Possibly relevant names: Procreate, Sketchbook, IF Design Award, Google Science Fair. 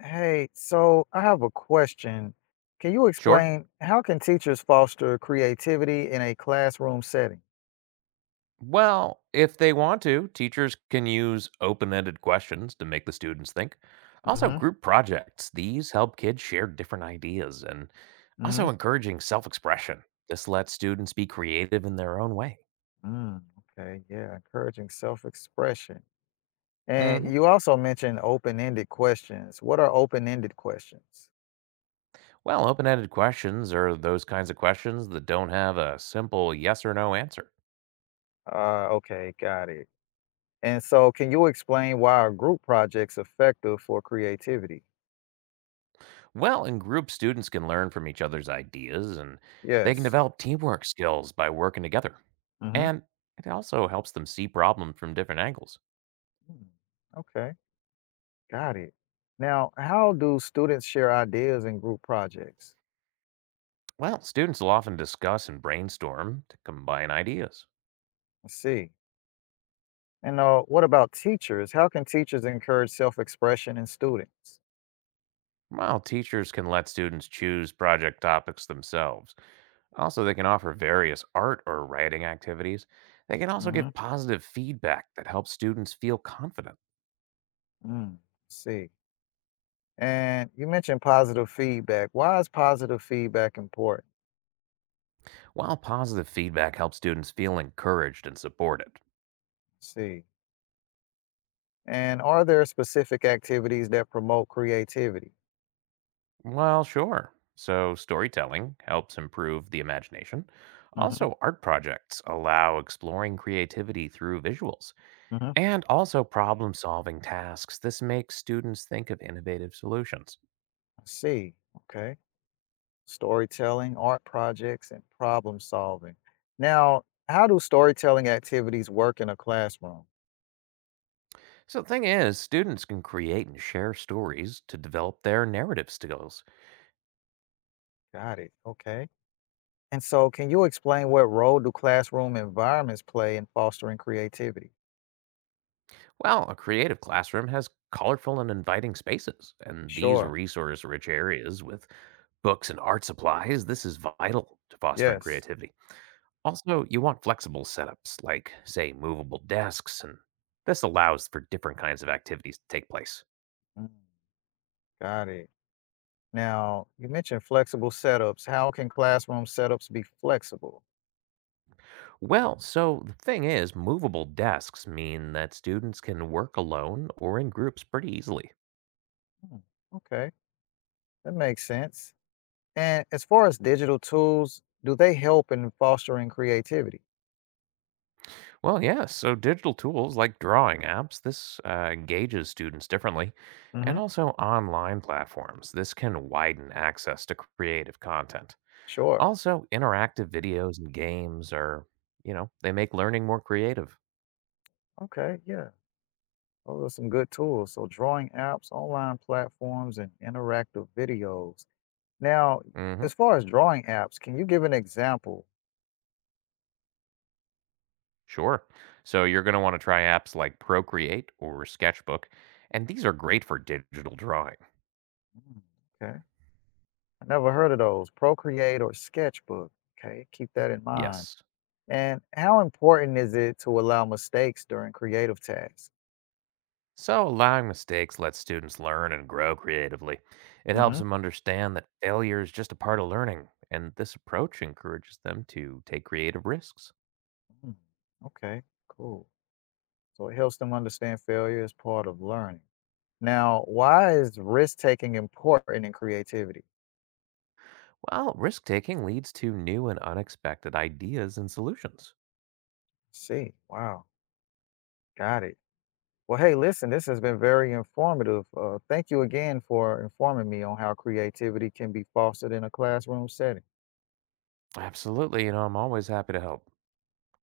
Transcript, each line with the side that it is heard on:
left: Hey, so I have a question. Can you
right: Sure.
left: explain how can teachers foster creativity in a classroom setting?
right: Well, if they want to, teachers can use open ended questions to make the students think. Also,
left: hmm
right: group projects. These help kids share different ideas, and
left: hmm
right: also encouraging self expression. This lets students be creative in their own way.
left: Mm, okay, yeah, encouraging self-expression. And
right: hmm
left: you also mentioned open-ended questions. What are open-ended questions?
right: Well, open ended questions are those kinds of questions that don't have a simple yes or no answer.
left: Okay, got it. And so can you explain why are group projects effective for creativity?
right: Well, in groups, students can learn from each other's ideas, and they can
left: Yes.
right: develop teamwork skills by working together.
left: Mm-hmm.
right: And it also helps them see problems from different angles.
left: Hmm. Okay. Got it. Now, how do students share ideas in group projects?
right: Well, students will often discuss and brainstorm to combine ideas.
left: I see. And what about teachers? How can teachers encourage self expression in students?
right: While teachers can let students choose project topics themselves. Also, they can offer various art or writing activities. They can also
left: hmm
right: give positive feedback that helps students feel confident.
left: Mm, I see. And you mentioned positive feedback. Why is positive feedback important?
right: While positive feedback helps students feel encouraged and supported.
left: I see. And are there specific activities that promote creativity?
right: Well, sure. So, storytelling helps improve the imagination.
left: hmm
right: Also, art projects allow exploring creativity through visuals,
left: hmm
right: and also problem solving tasks. This makes students think of innovative solutions.
left: I see. Okay. Storytelling, art projects, and problem solving. Now, how do storytelling activities work in a classroom?
right: So, the thing is, students can create and share stories to develop their narrative skills.
left: Got it. Okay. And so, can you explain what role do classroom environments play in fostering creativity?
right: Well, a creative classroom has colorful and inviting spaces, and these
left: Sure.
right: resource rich areas with books and art supplies, this is vital to fostering
left: Yes.
right: creativity. Also, you want flexible setups like, say, movable desks, and this allows for different kinds of activities to take place.
left: Mm, got it. Now, you mentioned flexible setups. How can classroom setups be flexible?
right: Well, so the thing is, movable desks mean that students can work alone or in groups pretty easily.
left: Hmm, okay, that makes sense. And as far as digital tools, do they help in fostering creativity?
right: Well, yeah, so digital tools like drawing apps, this engages students differently. And
left: hmm
right: also online platforms, this can widen access to creative content.
left: Sure.
right: Also, interactive videos and games are, they make learning more creative.
left: Okay, yeah. Those are some good tools. So, drawing apps, online platforms, and interactive videos. Now,
right: hmm
left: as far as drawing apps, can you give an example?
right: Sure. So you're going to want to try apps like Procreate or Sketchbook, and these are great for digital drawing.
left: Mm, okay. I never heard of those. Procreate or Sketchbook. Okay. Keep that in mind.
right: Yes.
left: And how important is it to allow mistakes during creative tasks?
right: So allowing mistakes lets students learn and grow creatively. It helps
left: hmm
right: them understand that failure is just a part of learning, and this approach encourages them to take creative risks.
left: Okay, cool. So, it helps them understand failure as part of learning. Now, why is risk taking important in creativity?
right: Well, risk taking leads to new and unexpected ideas and solutions.
left: See, wow. Got it. Well, hey, listen, this has been very informative. Thank you again for informing me on how creativity can be fostered in a classroom setting.
right: Absolutely. I'm always happy to help.